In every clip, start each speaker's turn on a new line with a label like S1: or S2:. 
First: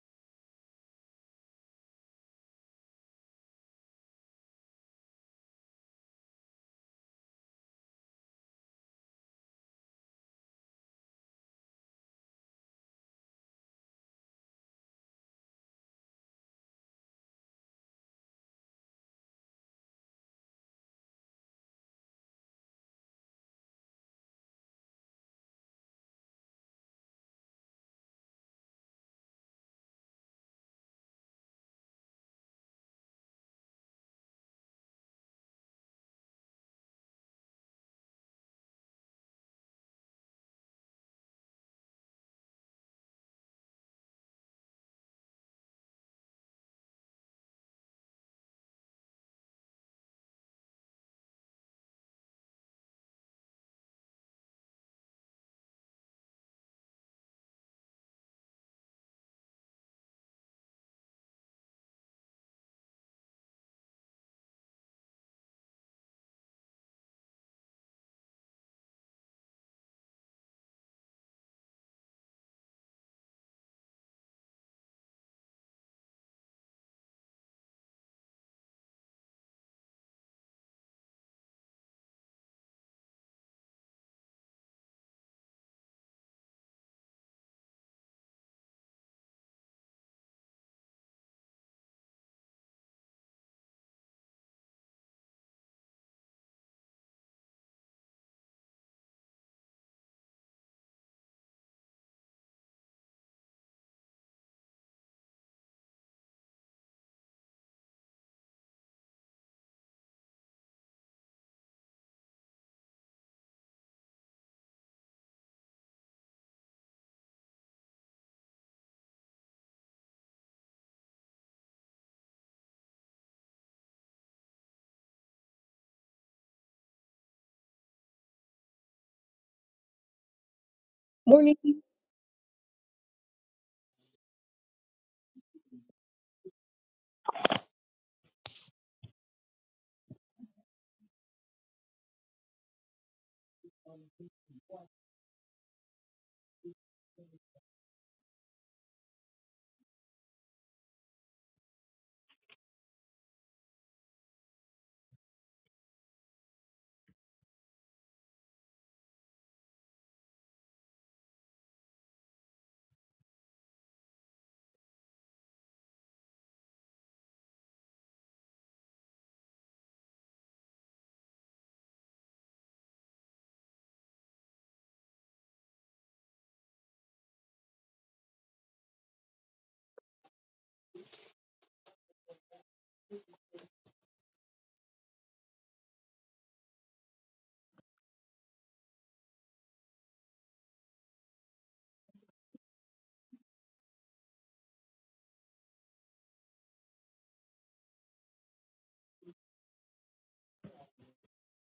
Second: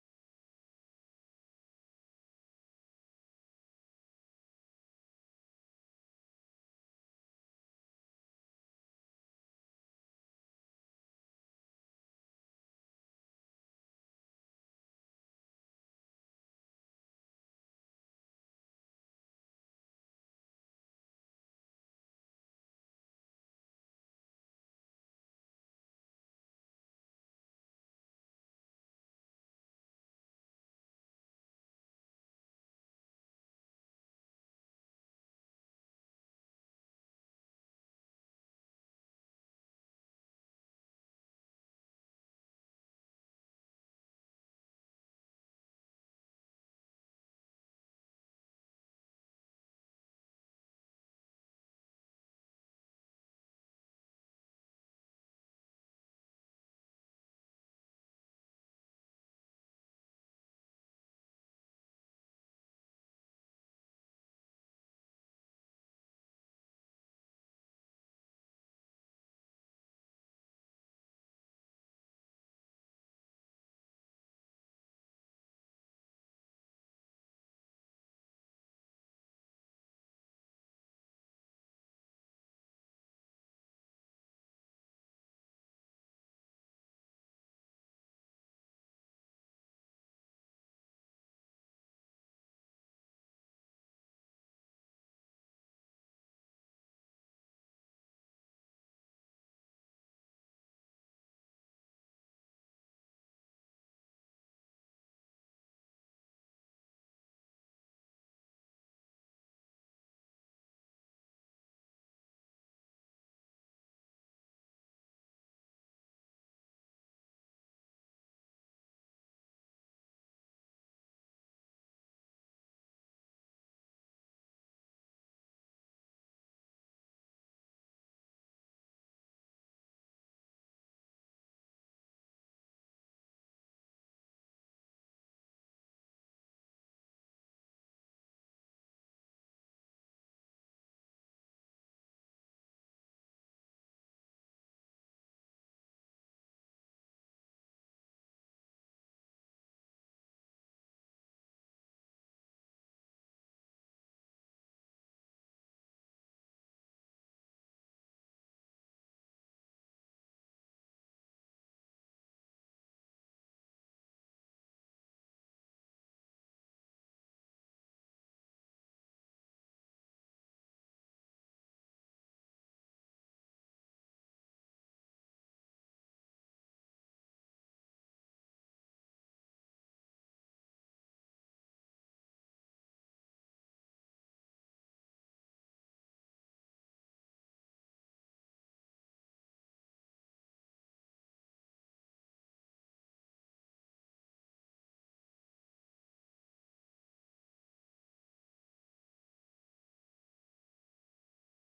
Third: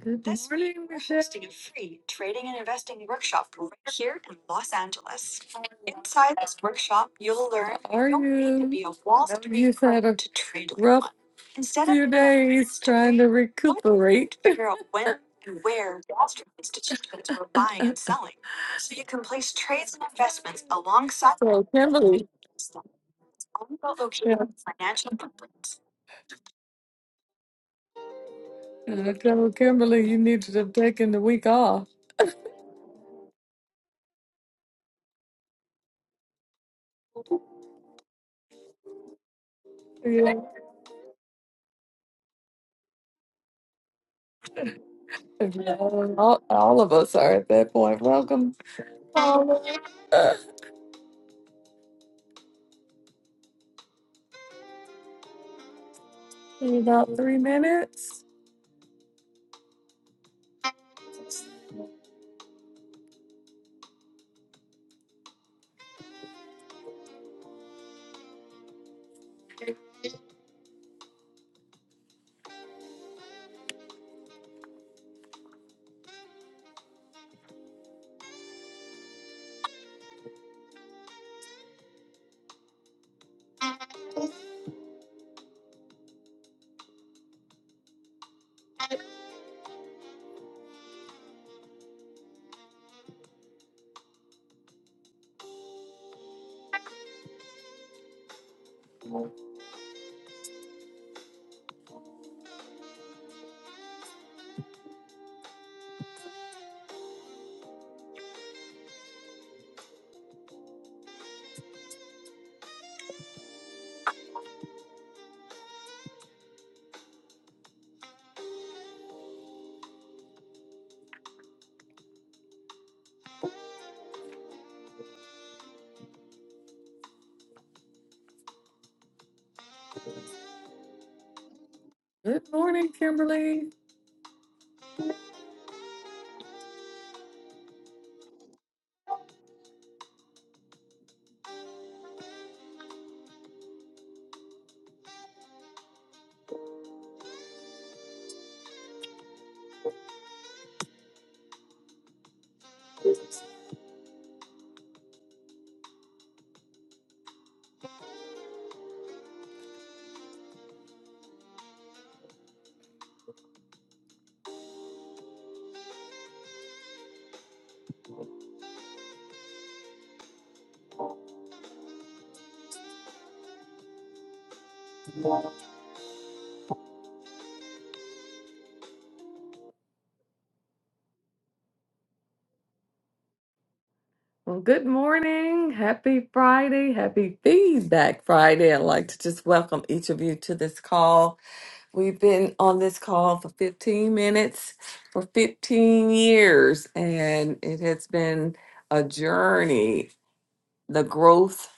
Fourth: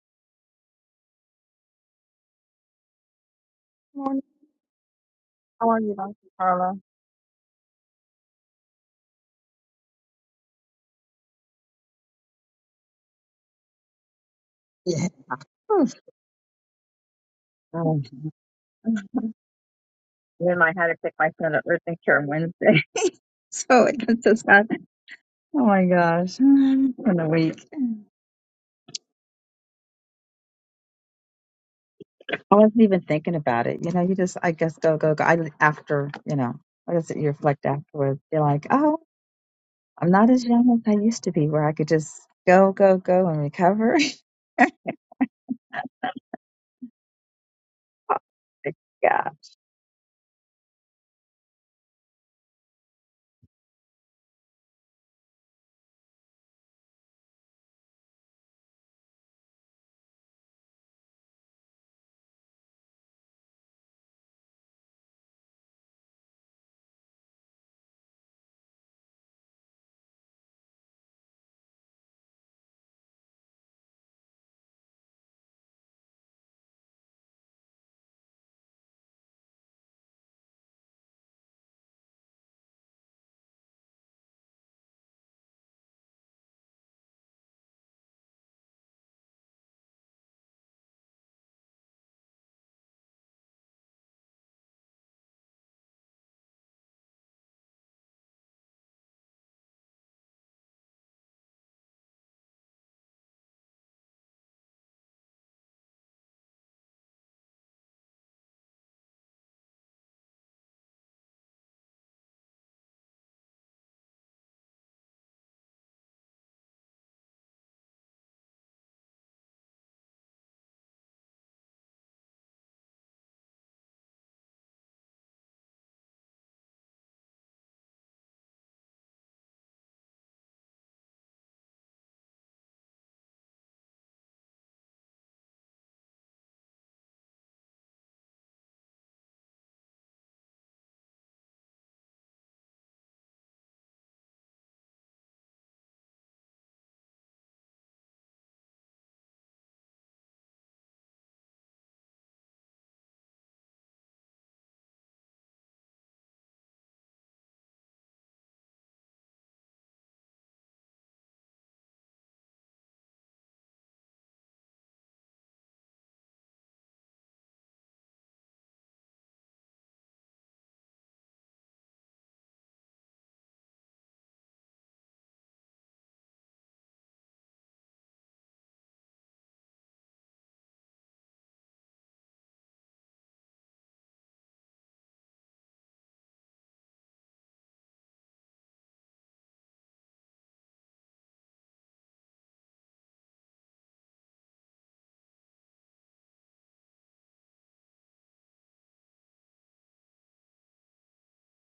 S1: Good
S2: morning. How are you, Dr. Carla?
S1: How are trying to recuperate.
S2: Yeah. Whew. Um, then I had to pick my son up
S1: So
S2: urgent care on
S1: Kimberly,
S2: Wednesday. So it was just not, oh my gosh, in a week.
S1: I told Kimberly you needed to have taken the week off.
S2: I wasn't even thinking about it. You know, you just, I guess, go, go, go. I, after, you know, what is it? You reflect afterwards. You're like, oh, I'm not
S1: Yeah.
S2: as young as I used to be where I could just go, go, go and recover.
S1: All, all of us are at that point.
S2: Oh,
S1: Welcome.
S2: my God.
S1: Paula. Uh, in about three minutes.
S3: Morning.
S1: Good morning, Kimberly. Well, good morning. Happy Friday. Happy Feedback Friday. I'd like to just welcome each of you to this call. We've been on this call for 15 minutes for 15 years, and it has been a journey the growth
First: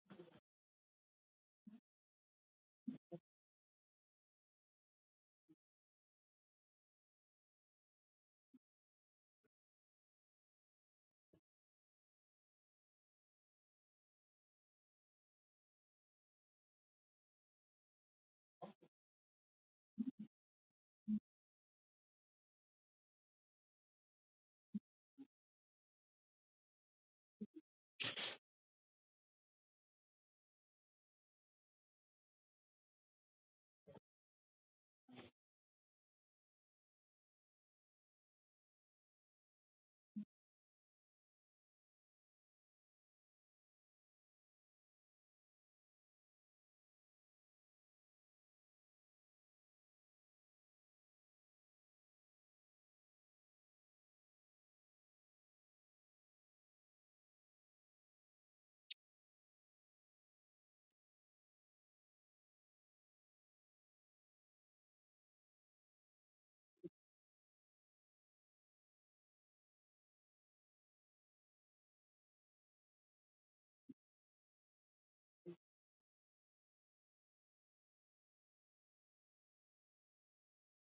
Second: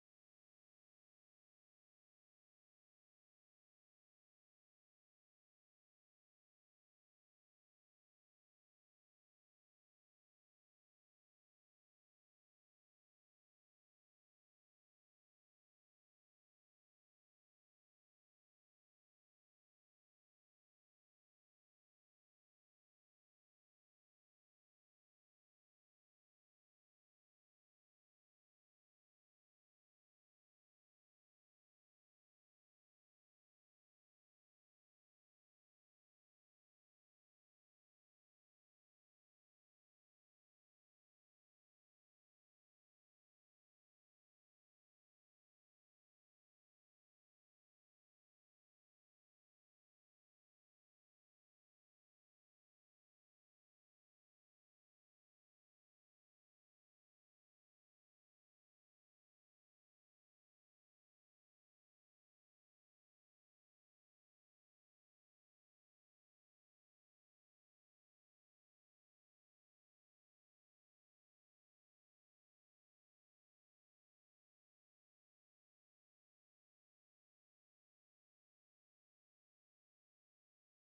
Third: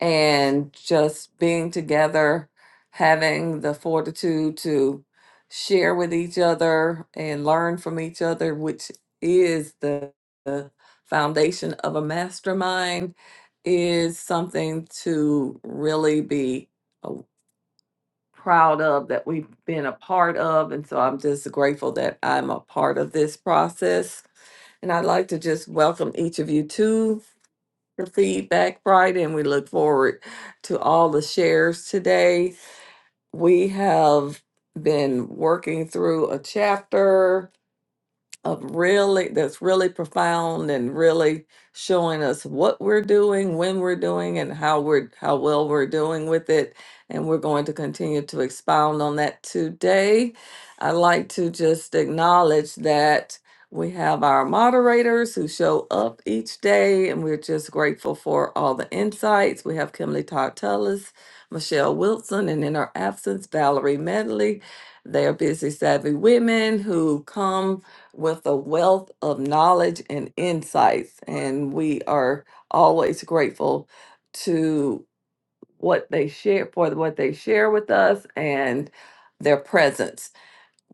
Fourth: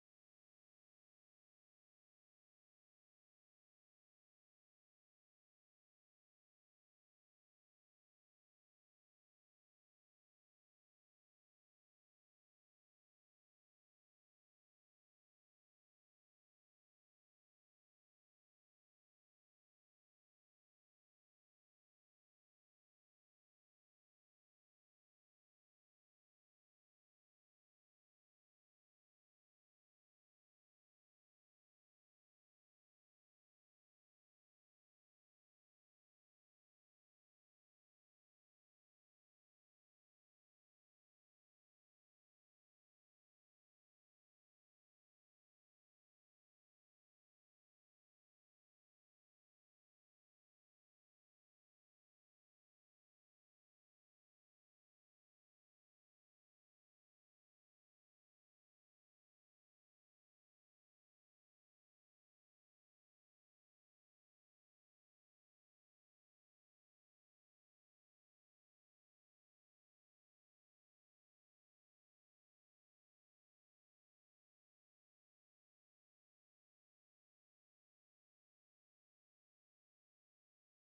S1: and just being together, having the fortitude to share with each other and learn from each other, which is the, the foundation of a mastermind, is something to really be uh, proud of that we've been a part of. And so I'm just grateful that I'm a part of this process. And I'd like to just welcome each of you too your feedback Friday, and we look forward to all the shares today. We have been working through a chapter of really that's really profound and really showing us what we're doing, when we're doing and how we're how well we're doing with it. And we're going to continue to expound on that today. I'd like to just acknowledge that we have our moderators who show up each day, and we're just grateful for all the insights. We have Kimberly Tartellis, Michelle Wilson, and in her absence, Valerie Medley. They are busy, savvy women who come with a wealth of knowledge and insights. And we are always grateful to what they share for what they share with us and their presence.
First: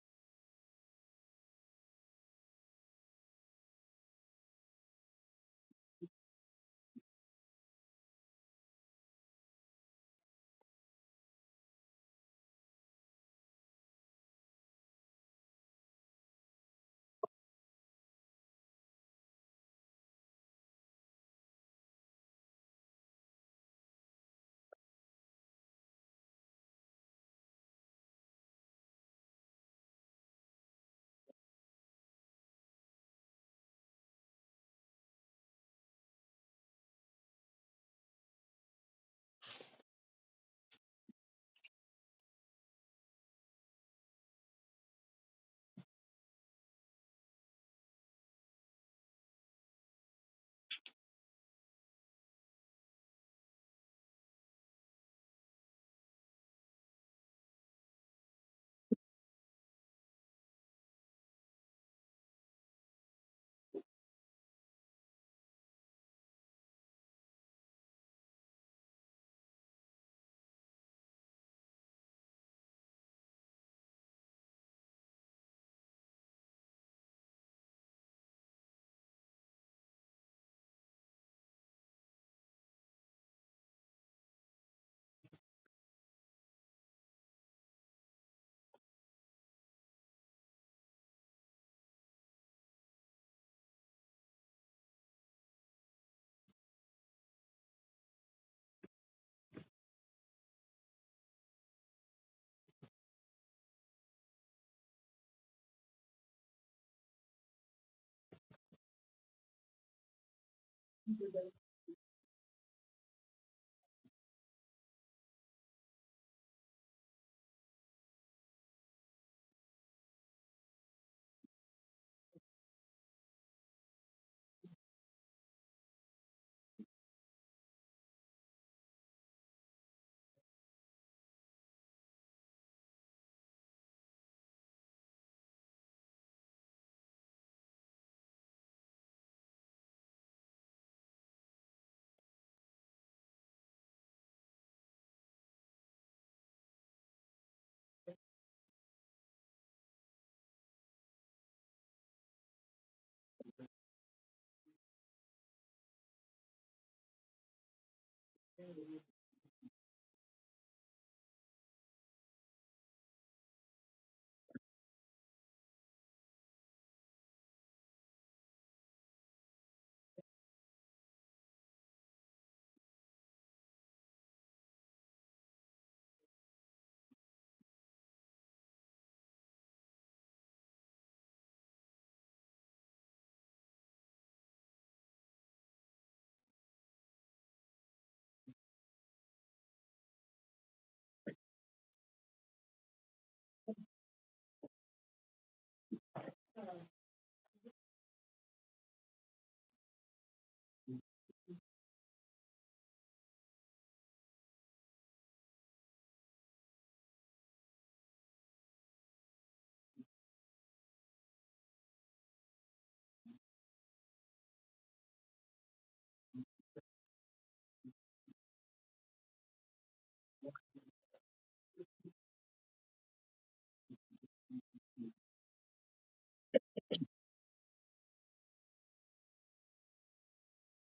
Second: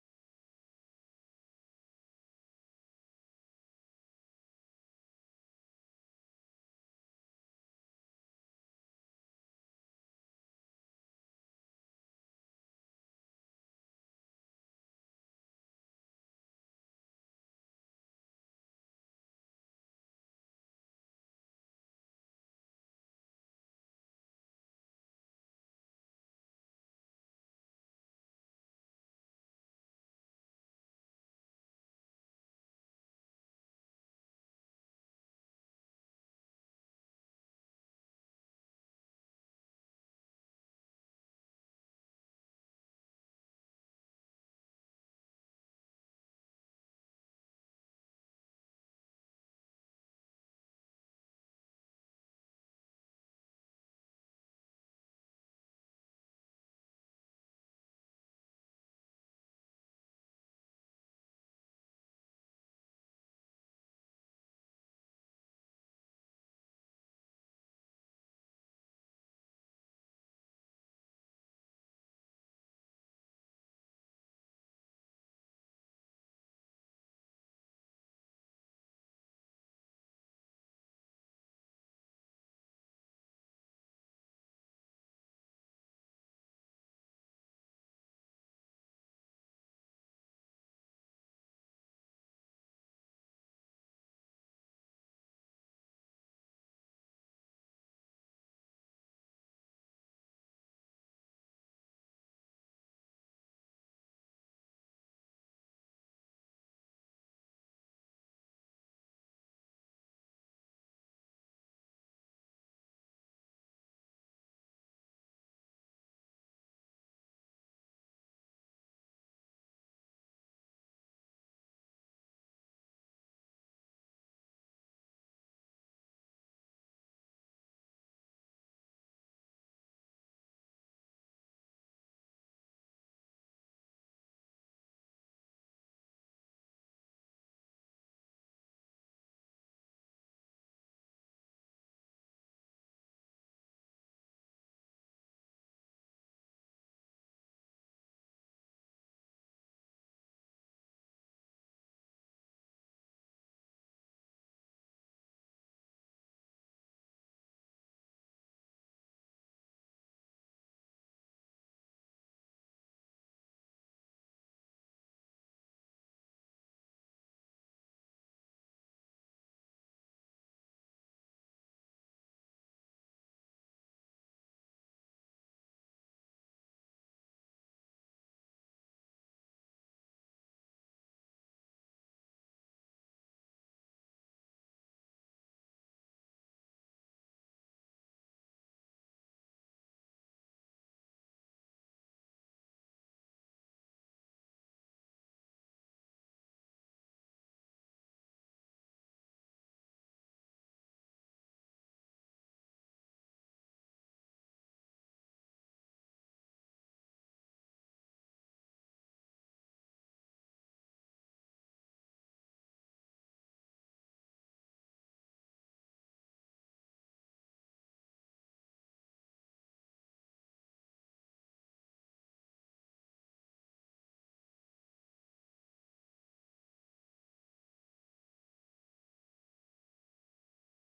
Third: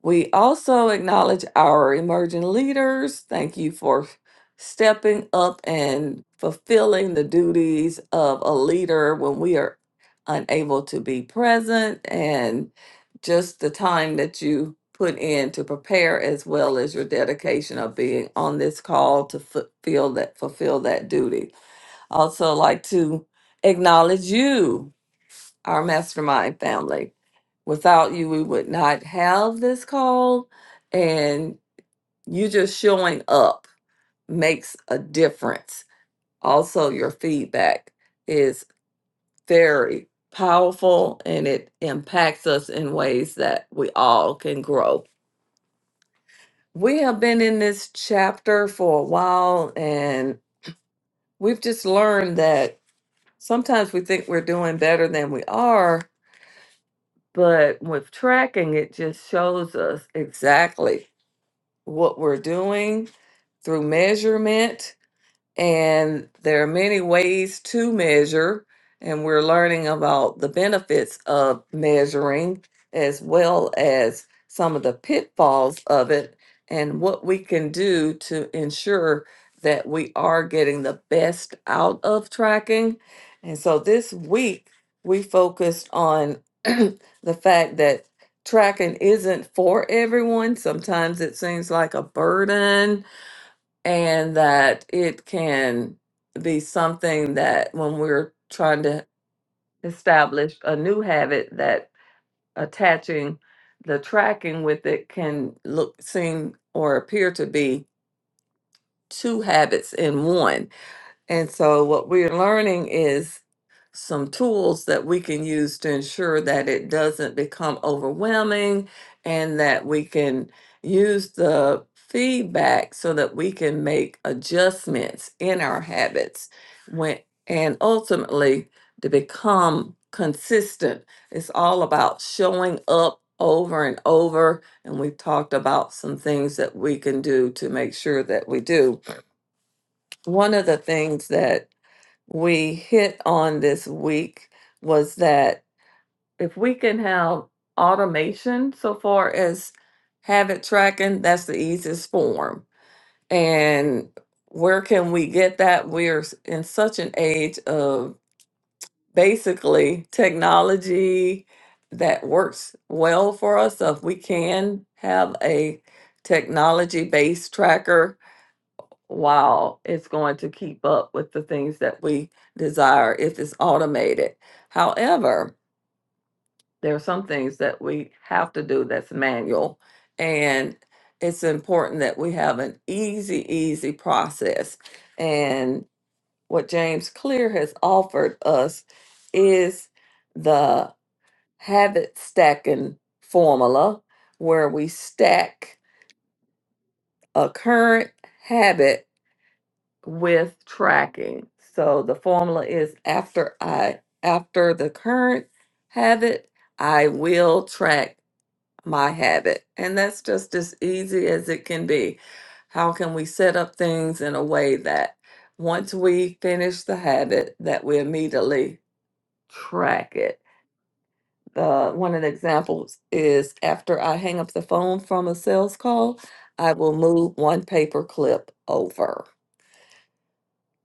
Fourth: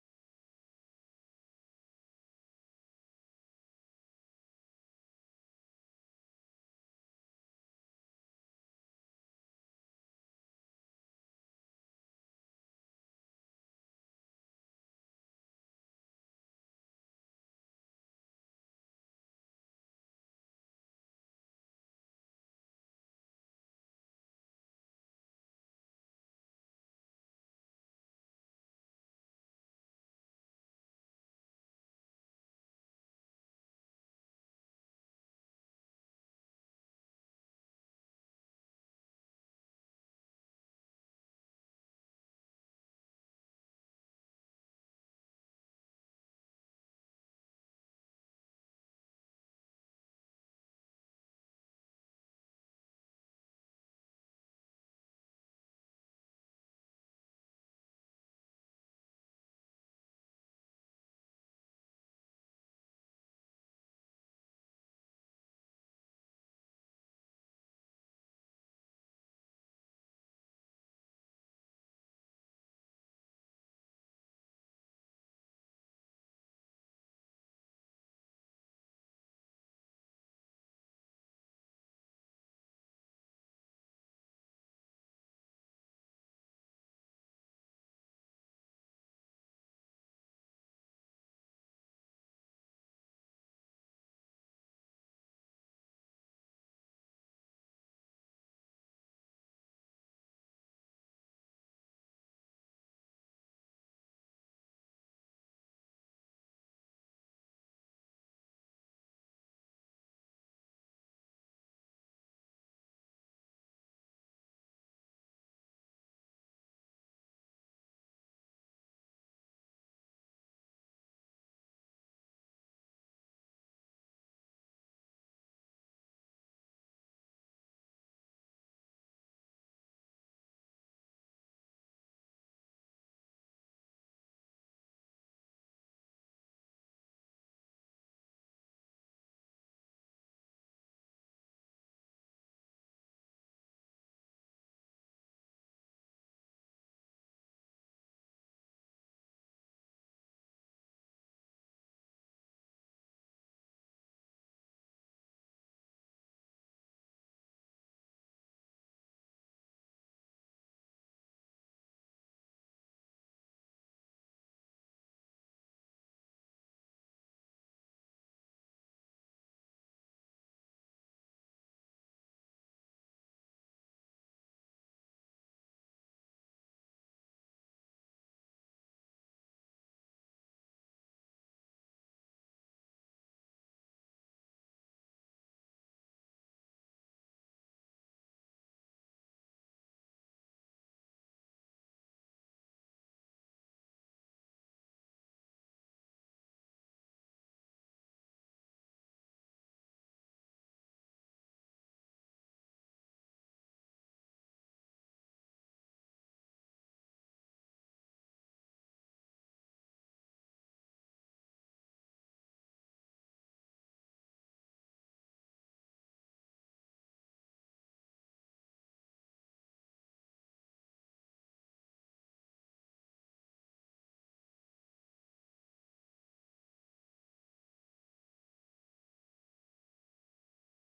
S1: We also acknowledge our emerging leaders. Thank you for stepping up and fulfilling the duties of a leader when we are unable to be present and just the time that you put in to prepare as well as your dedication of being on this call to fulfill that fulfill that duty. Also like to acknowledge you our mastermind family. Without you, we would not have this call. And you just showing up makes a difference. Also, your feedback is very powerful and it impacts us in ways that we all can grow. We have been in this chapter for a while and we've just learned that sometimes we think we're doing better than we are But with tracking, it just shows us exactly what we're doing through measurement and there are many ways to measure, and we're learning about the benefits of measuring as well as some of the pitfalls of it and what we can do to ensure that we are getting the best out of tracking. And so this week, we focused on the fact that tracking isn't for everyone. Sometimes it seems like a burden and that it can be something that when we're trying to establish a new habit that attaching the tracking with it can look seem or appear to be two habits in one and so, what we're learning is some tools that we can use to ensure that it doesn't become overwhelming and that we can use the feedback so that we can make adjustments in our habits when and ultimately to become consistent it's all about showing up over and over and we've talked about some things that we can do to make sure that we do one of the things that we hit on this week was that if we can have automation so far as habit tracking, that's the easiest form. And where can we get that? We're s- in such an age of basically technology that works well for us. So if we can have a technology based tracker while it's going to keep up with the things that we desire if it's automated. However, there are some things that we have to do that's manual, and it's important that we have an easy, easy process. And what James Clear has offered us is the habit stacking formula where we stack a current habit with tracking. So the formula is after I after the current habit, I will track my habit. And that's just as easy as it can be. How can we set up things in a way that once we finish the habit that we immediately track it? Uh, one of the examples is after I hang up the phone from a sales call, I will move one paper clip over.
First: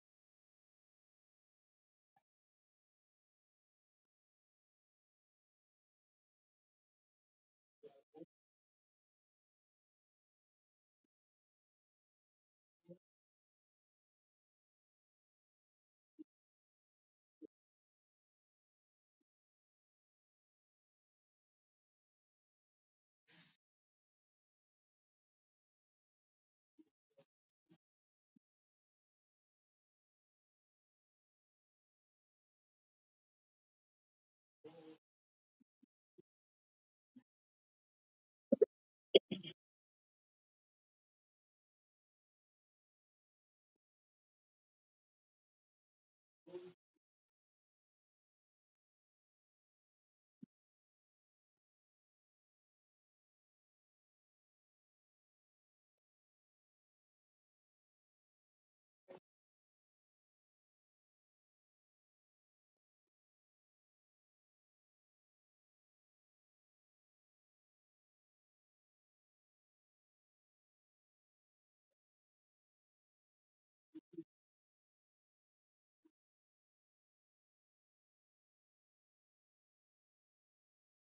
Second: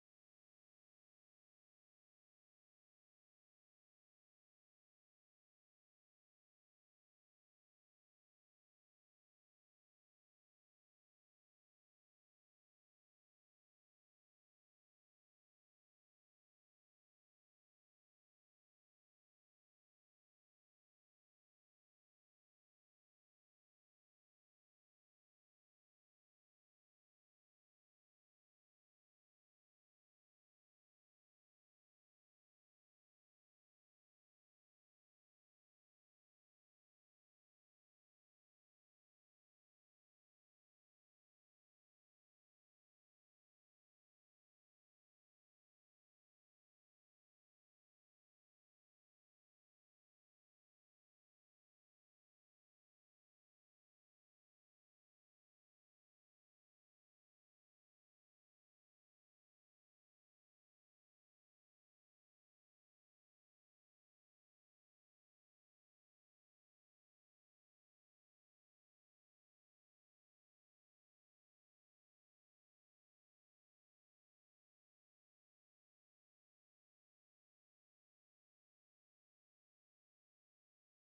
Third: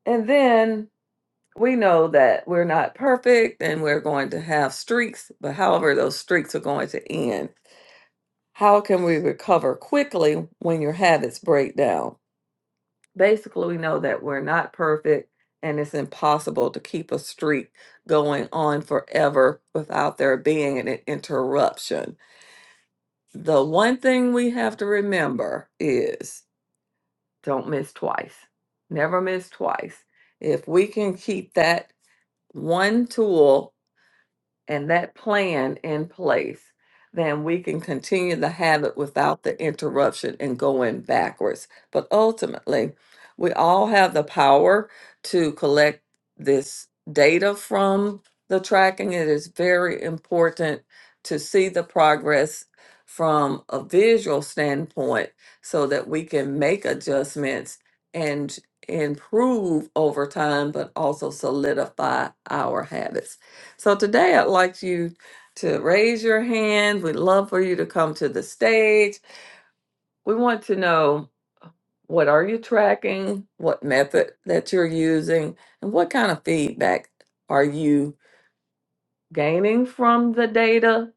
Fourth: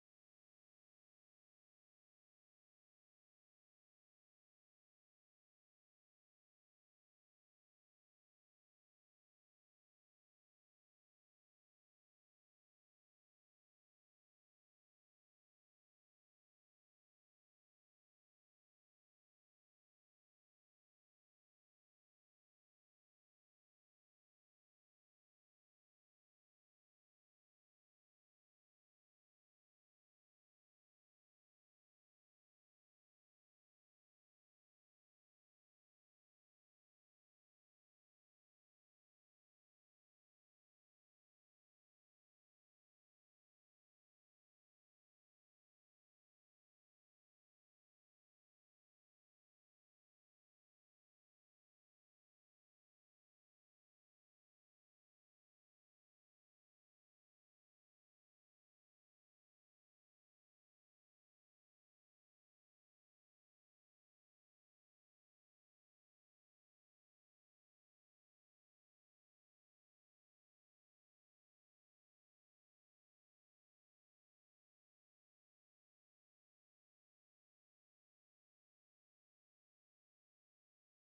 S1: And then we know that we're not perfect and we're going to have streaks, but however, those streaks are going to end. How can we recover quickly when your habits break down? Basically, we know that we're not perfect and it's impossible to keep a streak going on forever without there being an interruption. The one thing we have to remember is don't miss twice. Never miss twice. If we can keep that one tool and that plan in place, then we can continue to have it without the interruption and going backwards. But ultimately, we all have the power to collect this data from the tracking. It is very important to see the progress from a visual standpoint so that we can make adjustments and improve over time, but also solidify our habits. So today I'd like you to raise your hand. We'd love for you to come to the stage. We want to know what are you tracking, what method that you're using, and what kind of feedback are you gaining from the data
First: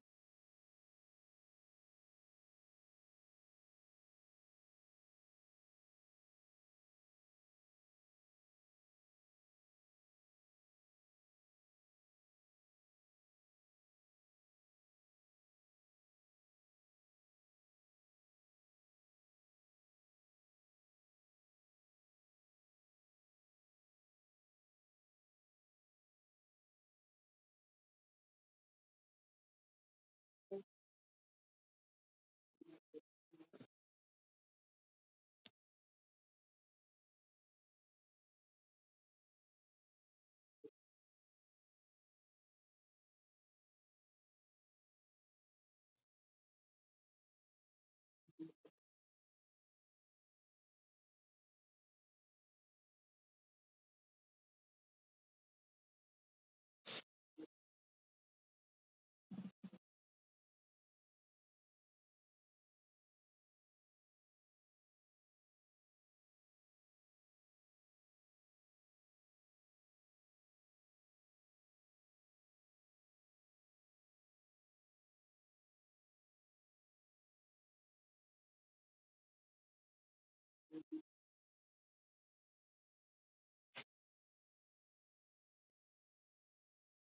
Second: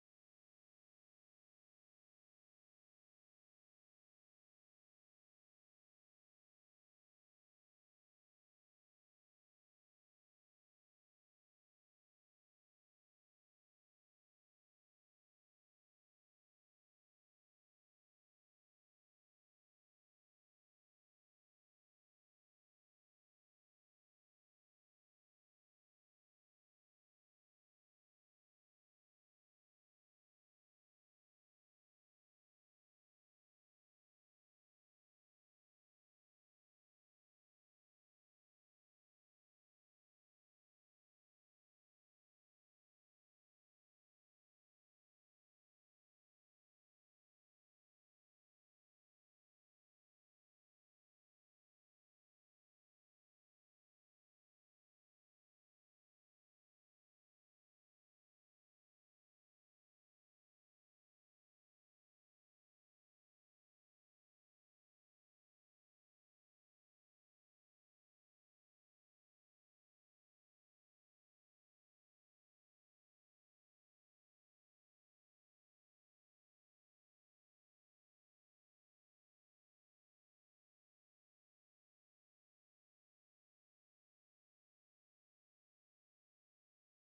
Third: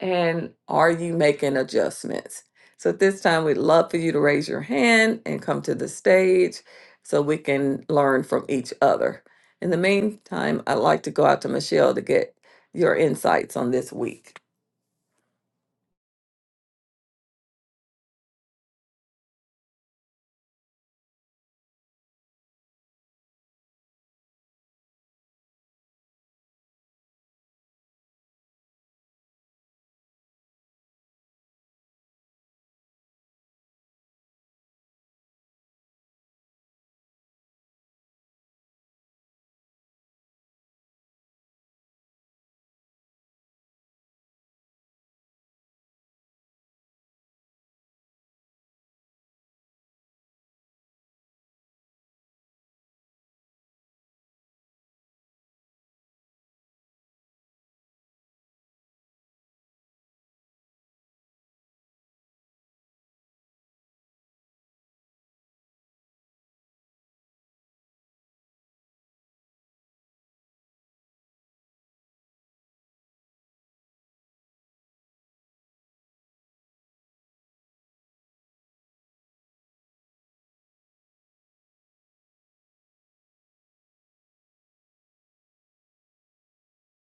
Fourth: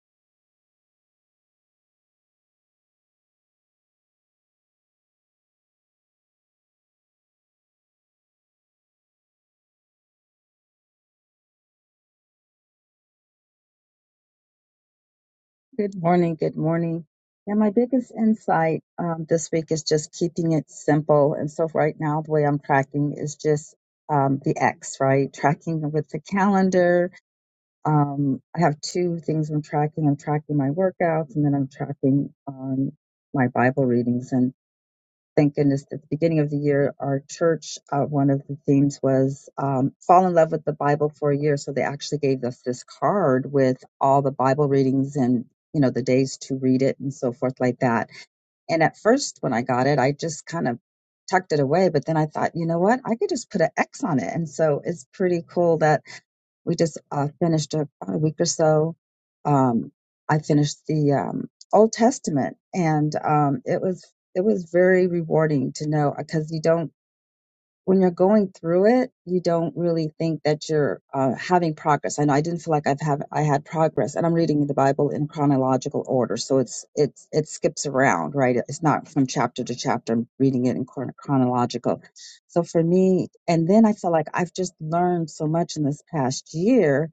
S1: and are you making adjustments? So at this time we'd love for you to raise your hand and come to the stage so we can learn from each other. In the meantime, I'd like to go out to Michelle to get your insights on this week.
S2: Good morning. Good morning. Yeah, my biggest insight um, this week is just keeping it simple. And so right now, the way I'm tracking is just um, the X, right? Tracking with the calendar. Um, I have two things I'm tracking. I'm tracking my workouts, and then I'm tracking um, my Bible readings thank goodness at the beginning of the year, our church, uh, one of the themes was um, fall in love with the Bible for a year. So they actually gave us this card with all the Bible readings and you know the days to read it and so forth like that. And at first, when I got it, I just kind of tucked it away. But then I thought, you know what? I could just put an X on it, and so it's pretty cool that we just uh, finished a, a week or so. Um, I finished the um, Old Testament, and um, it was it was very rewarding to know because you don't when you're going through it, you don't really think that you're uh, having progress. I know I didn't feel like I've have I had progress, and I'm reading the Bible in chronological order, so it's it's it skips around, right? It's not from chapter to chapter. I'm reading it in chron- chronological. So for me, and then I felt like I've just learned so much in this past year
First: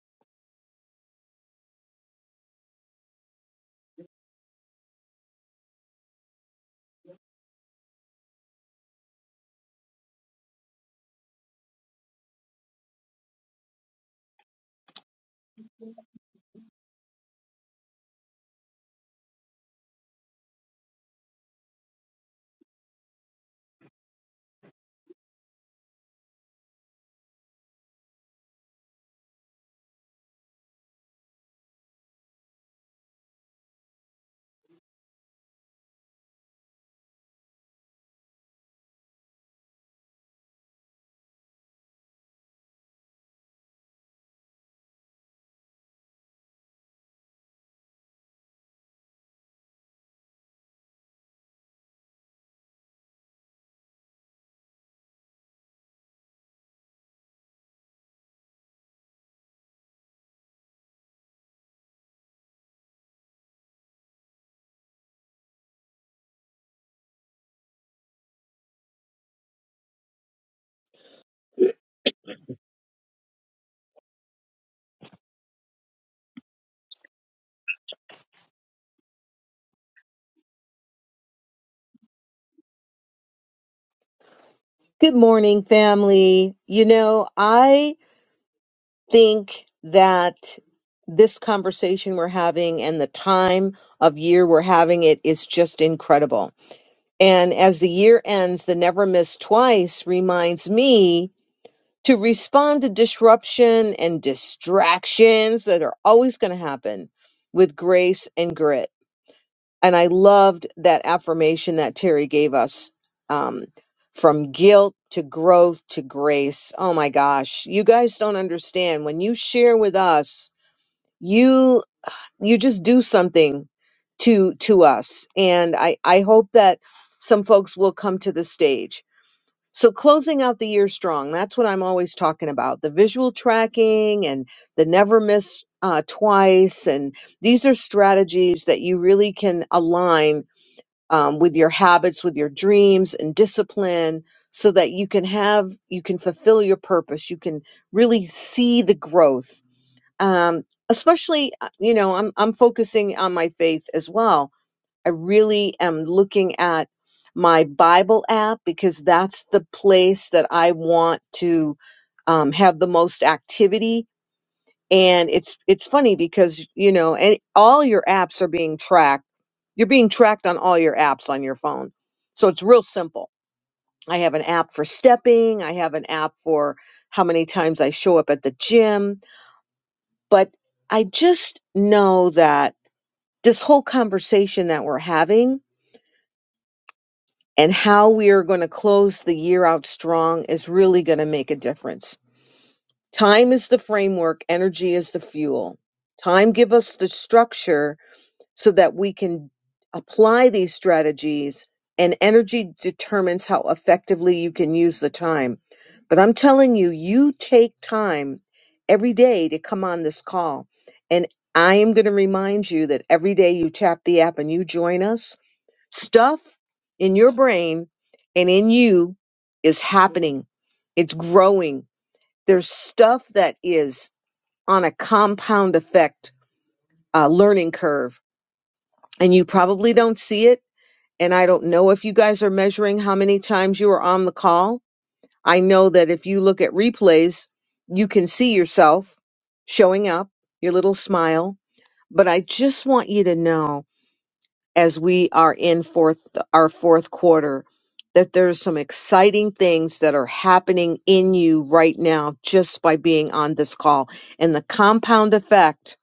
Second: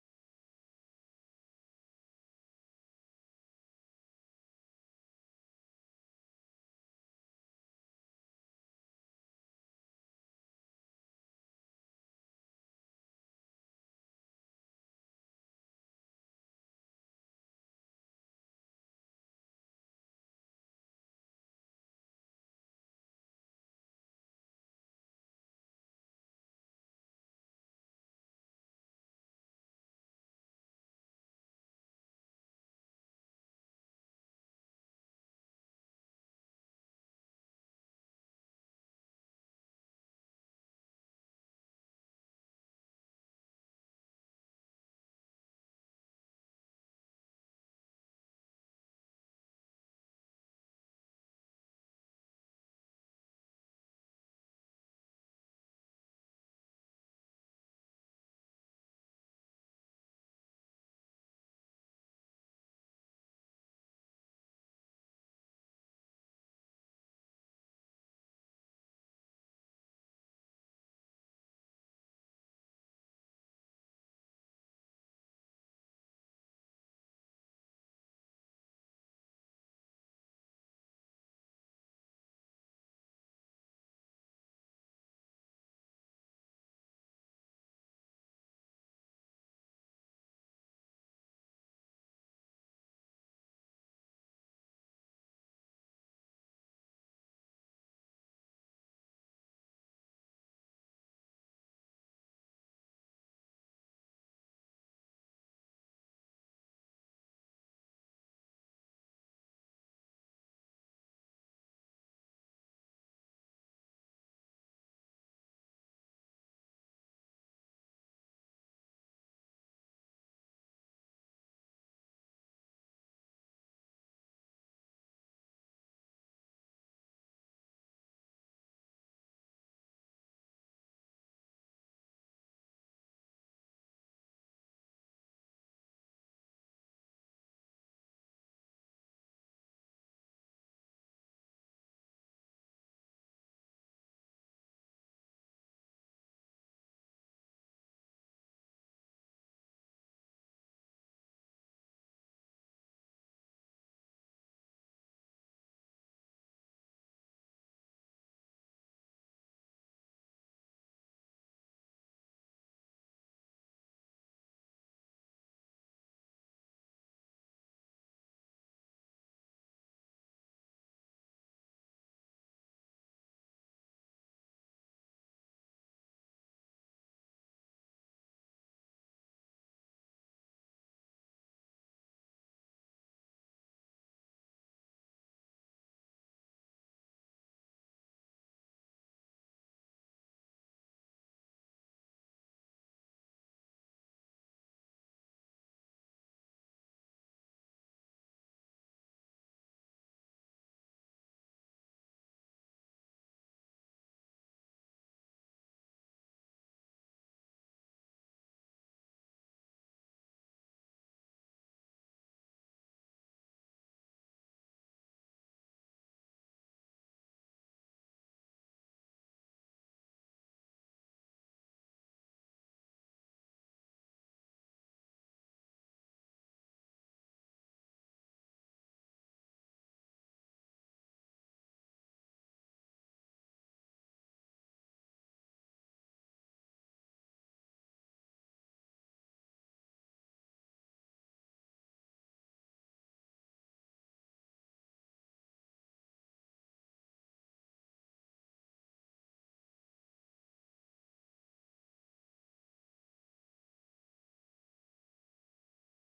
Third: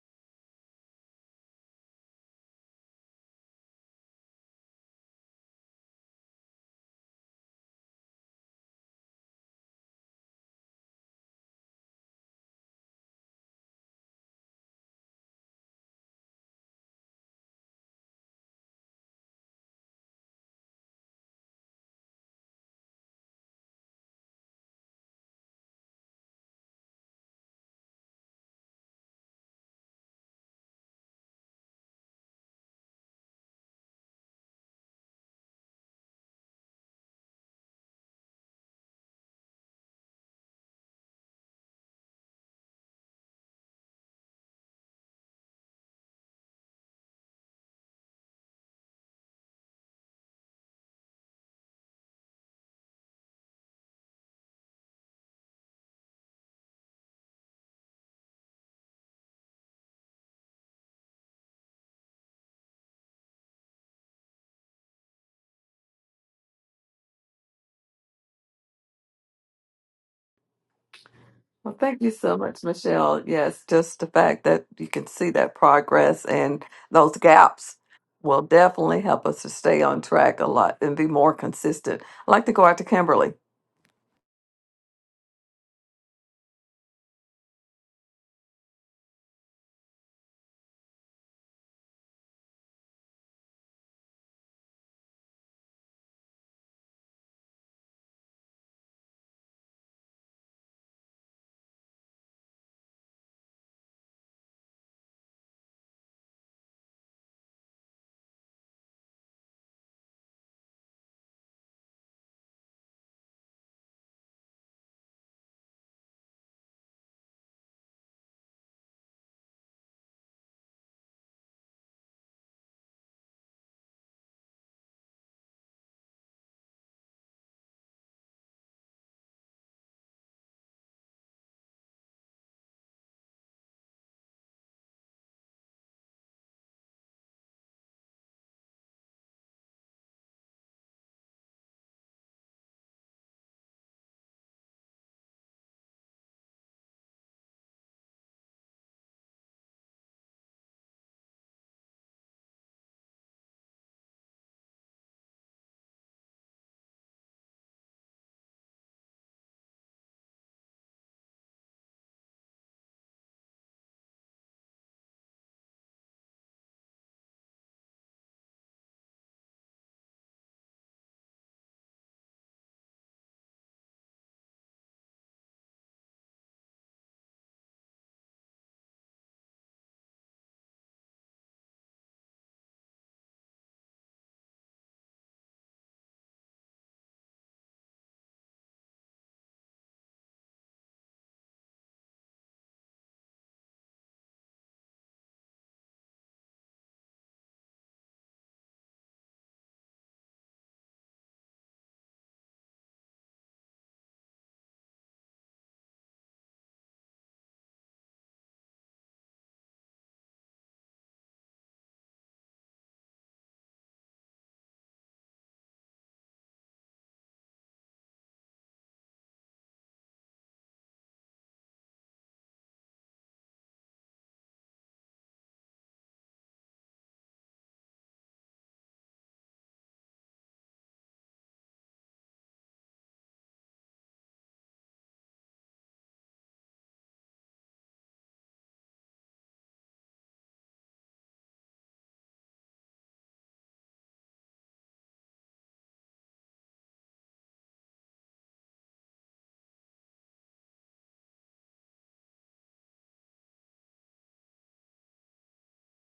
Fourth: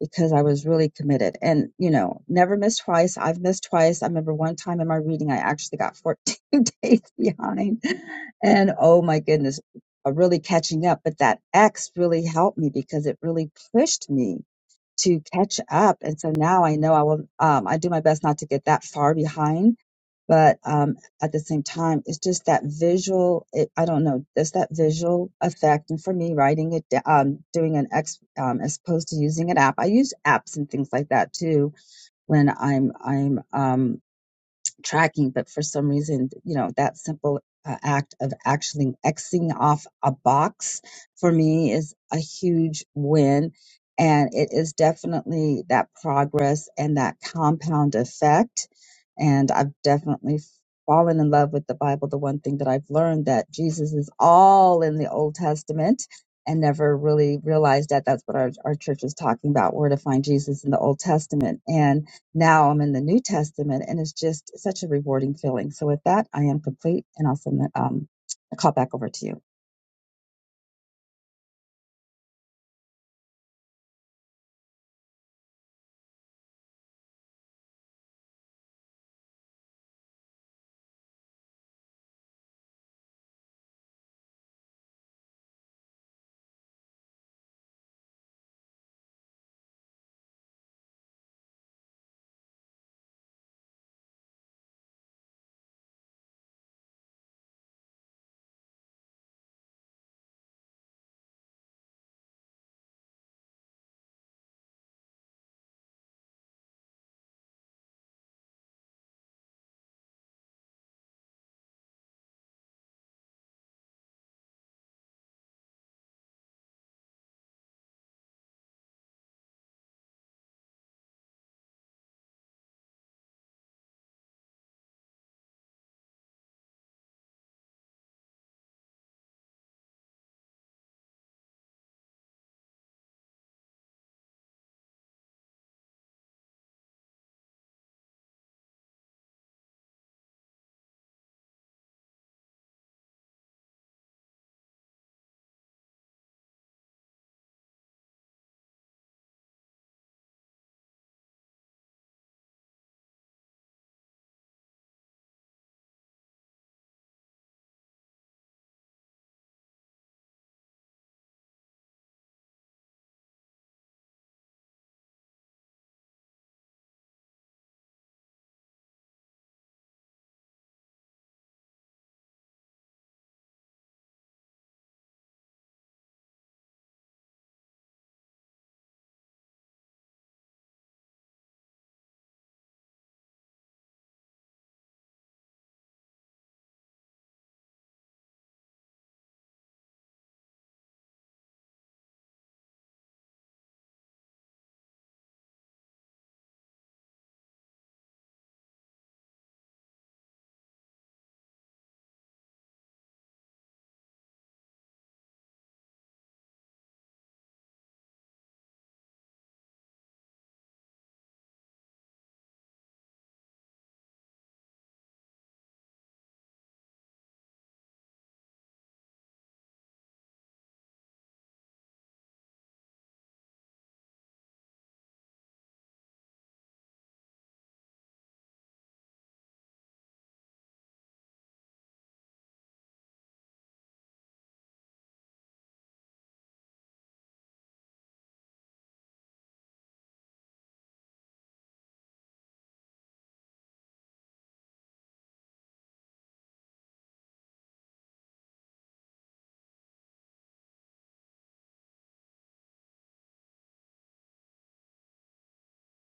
S2: because I was really committed and, you know, never missed twice. I've missed twice. I remember one time in my reading, I actually got 14 days behind. And oh my goodness, uh, really catching up. But that X really helped me because it really pushed me to catch up. And so now I know I will, um, I do my best not to get that far behind. But um, at the same time, it's just that visual. It, I don't know, just that visual effect. And for me, writing it, da- um, doing an ex, um, as opposed to using an app. I use apps and things like that too when I'm I'm um, tracking, but for some reason, you know, that simple uh, act of actually Xing off a box for me is a huge win. And it is definitely that progress and that compound effect. And I've definitely fallen in love with the Bible. The one thing that I've learned that Jesus is all in the Old Testament and never really realized that that's what our, our church is talking about, where to find Jesus in the Old Testament. And now I'm in the New Testament, and it's just such a rewarding feeling. So with that, I am complete, and I'll send the, um, the call back over to you.
S1: Well, thank you so much, Michelle. Yes, just the fact that you can see that progress and those gaps will definitely help us to stay on track a lot and be more consistent. I'd like to go out to Kimberly.
S3: Good morning, family. You know, I think that this conversation we're having and the time of year we're having it is just incredible. And as the year ends, the never miss twice reminds me to respond to disruption and distractions that are always going to happen with grace and grit. And I loved that affirmation that Terry gave us um, from guilt to growth to grace. Oh my gosh, you guys don't understand. When you share with us, you you just do something to to us. And I, I hope that some folks will come to the stage. So closing out the year strong, that's what I'm always talking about. The visual tracking and the never miss uh, twice. And these are strategies that you really can align um, with your habits, with your dreams and discipline, so that you can have, you can fulfill your purpose. You can really see the growth. Um, especially, uh, you know, I'm I'm focusing on my faith as well. I really am looking at my Bible app because that's the place that I want to um, have the most activity and it's it's funny because you know and all your apps are being tracked you're being tracked on all your apps on your phone so it's real simple i have an app for stepping i have an app for how many times i show up at the gym but i just know that this whole conversation that we're having and how we are going to close the year out strong is really going to make a difference time is the framework energy is the fuel time give us the structure so that we can apply these strategies and energy determines how effectively you can use the time. But I'm telling you, you take time every day to come on this call. And I am going to remind you that every day you tap the app and you join us, stuff in your brain and in you is happening. It's growing. There's stuff that is on a compound effect uh, learning curve and you probably don't see it and I don't know if you guys are measuring how many times you were on the call. I know that if you look at replays, you can see yourself showing up, your little smile. But I just want you to know as we are in fourth our fourth quarter that there's some exciting things that are happening in you right now just by being on this call. And the compound effect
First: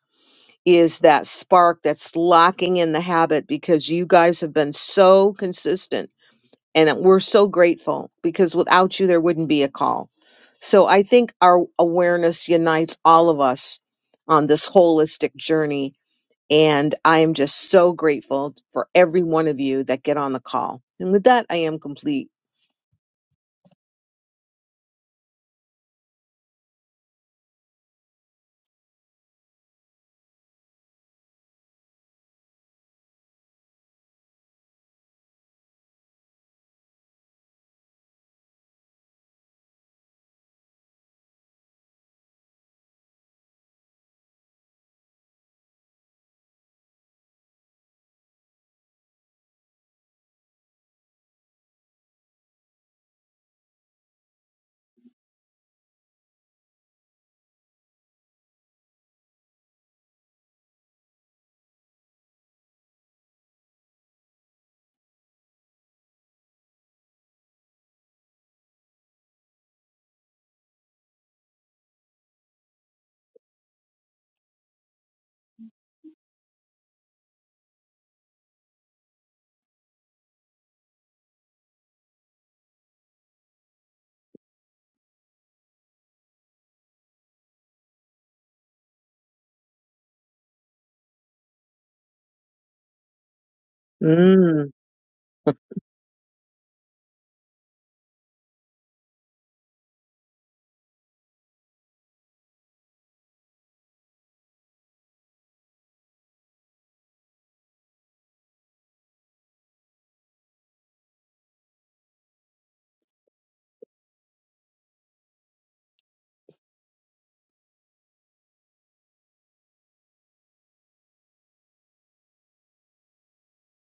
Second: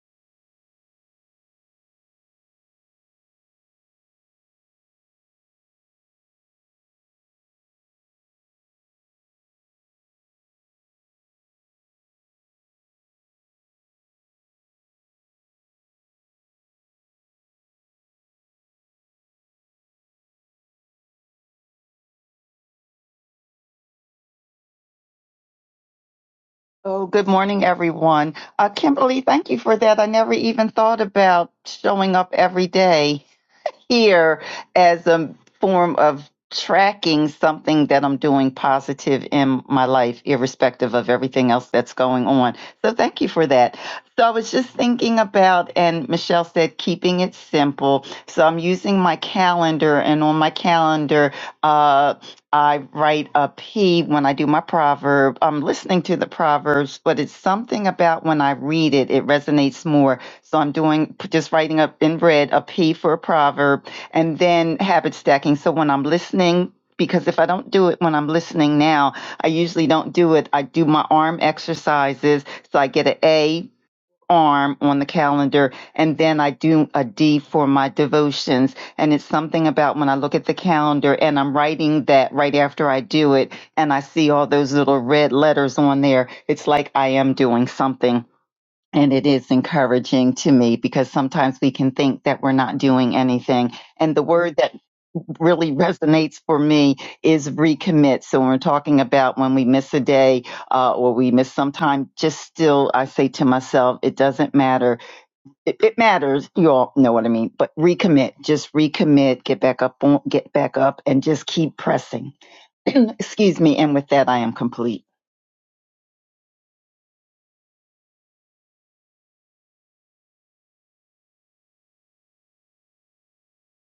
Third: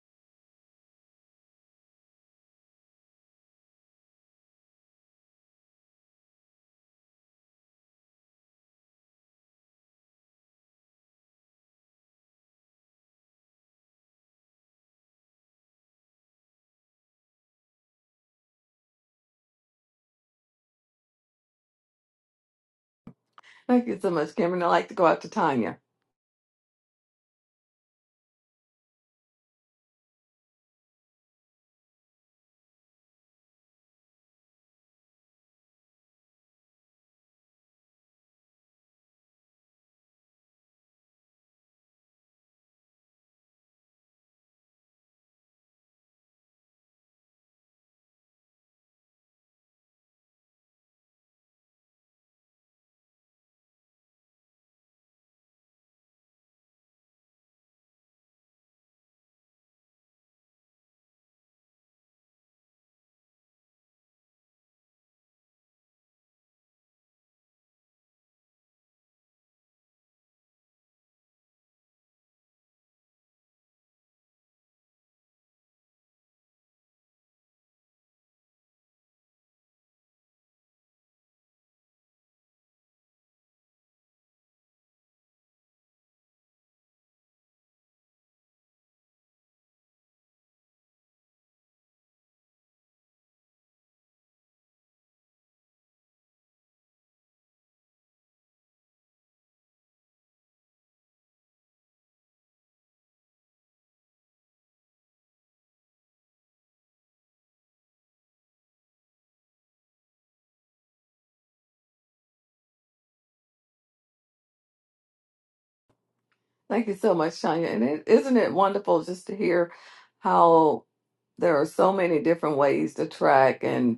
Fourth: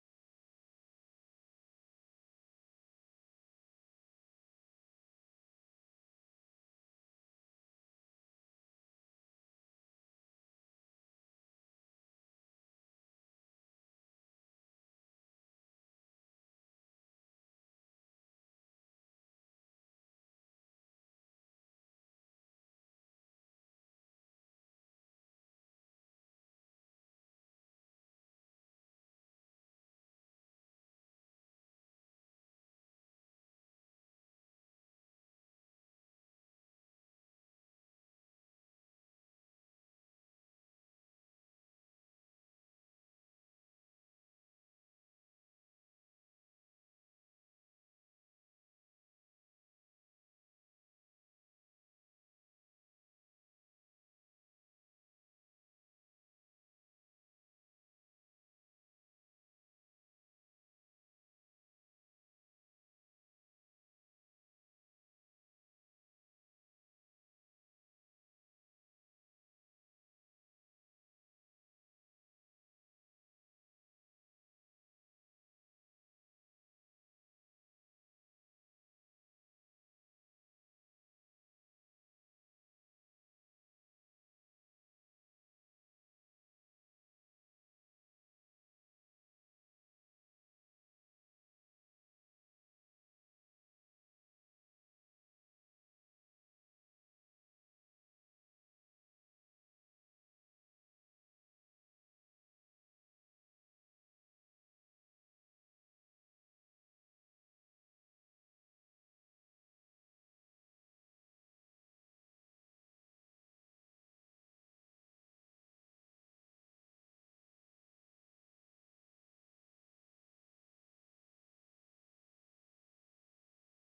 S3: is that spark that's locking in the habit because you guys have been so consistent and we're so grateful because without you, there wouldn't be a call. So I think our awareness unites all of us on this holistic journey. And I am just so grateful for every one of you that get on the call. And with that, I am complete.
S1: Thank you so much, Kimberly. I'd like to go out to Tanya.
S4: Oh, good morning, everyone. Uh, Kimberly, thank you for that. I never even thought about showing up every day here as a form of tracking something that I'm doing positive in my life, irrespective of everything else that's going on. So thank you for that. So I was just thinking about, and Michelle said, keeping it simple. So I'm using my calendar, and on my calendar, uh, I write a P when I do my proverb. I'm listening to the proverbs, but it's something about when I read it, it resonates more. So I'm doing just writing up in red a P for a proverb and then habit stacking. So when I'm listening, because if I don't do it when I'm listening now, I usually don't do it. I do my arm exercises. So I get an A arm on the calendar and then I do a D for my devotions. And it's something about when I look at the calendar and I'm writing that right after I do it and I see all those little red letters on there, it's like I am doing something. And it is encouraging to me because sometimes we can think that we're not doing anything. And the word that
S3: Mm.
S4: really resonates for me is recommit. So when we're talking about when we miss a day uh, or we miss some time, just still, I say to myself, it doesn't matter. It, it matters. You all know what I mean. But recommit, just recommit, get back up, on, get back up, and just keep pressing. Excuse me. And with that, I am complete.
S1: Thank you so much, Tanya. And it, isn't it wonderful just to hear how there are so many different ways to track and.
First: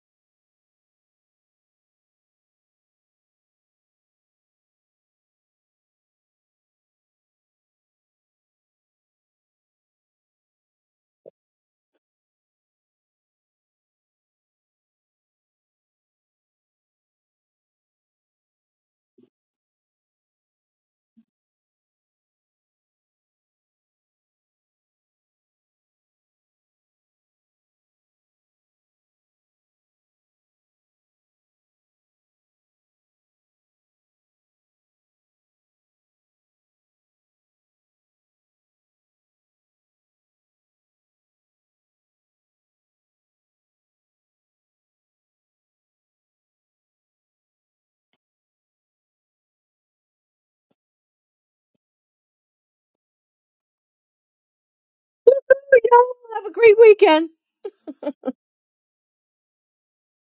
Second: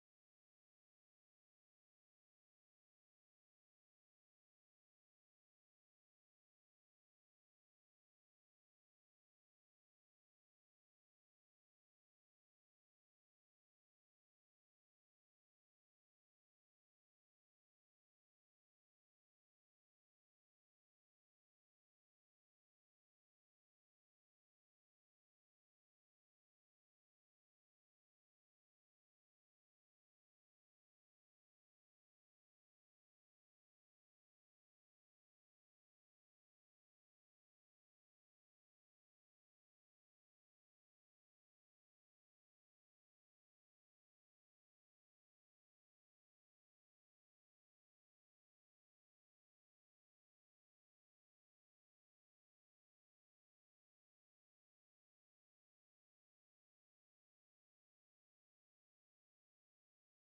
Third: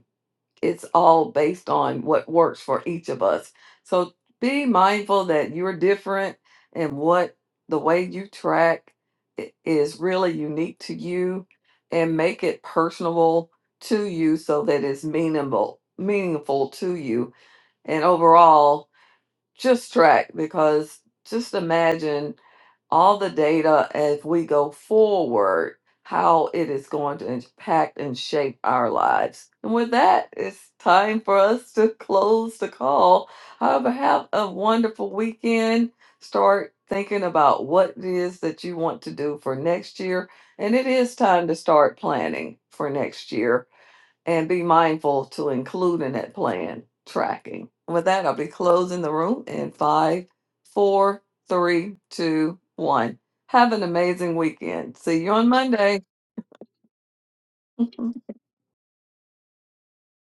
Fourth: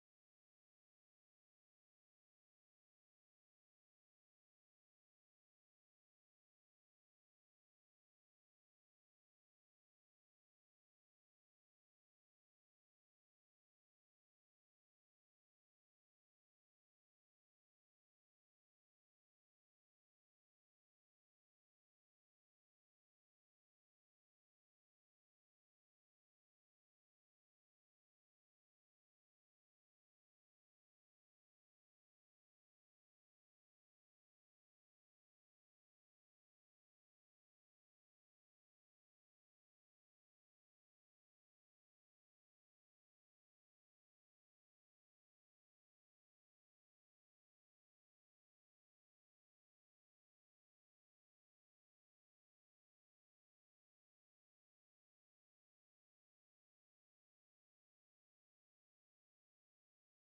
S1: it's all based on what works for each of us. So be mindful that you're different and what the way you track i- is really unique to you and make it personable to you so that it's meaningful meaningful to you. And overall, just track because just imagine all the data as we go forward, how it is going to impact and shape our lives. And with that, it's time for us to close the call. However, have a wonderful weekend. Start thinking about what it is that you want to do for next year. And it is time to start planning for next year and be mindful to include in that plan tracking. With that, I'll be closing the room in five, four, three, two, one. Have an amazing weekend. See you on Monday.
S3: Y'all Have a great weekend.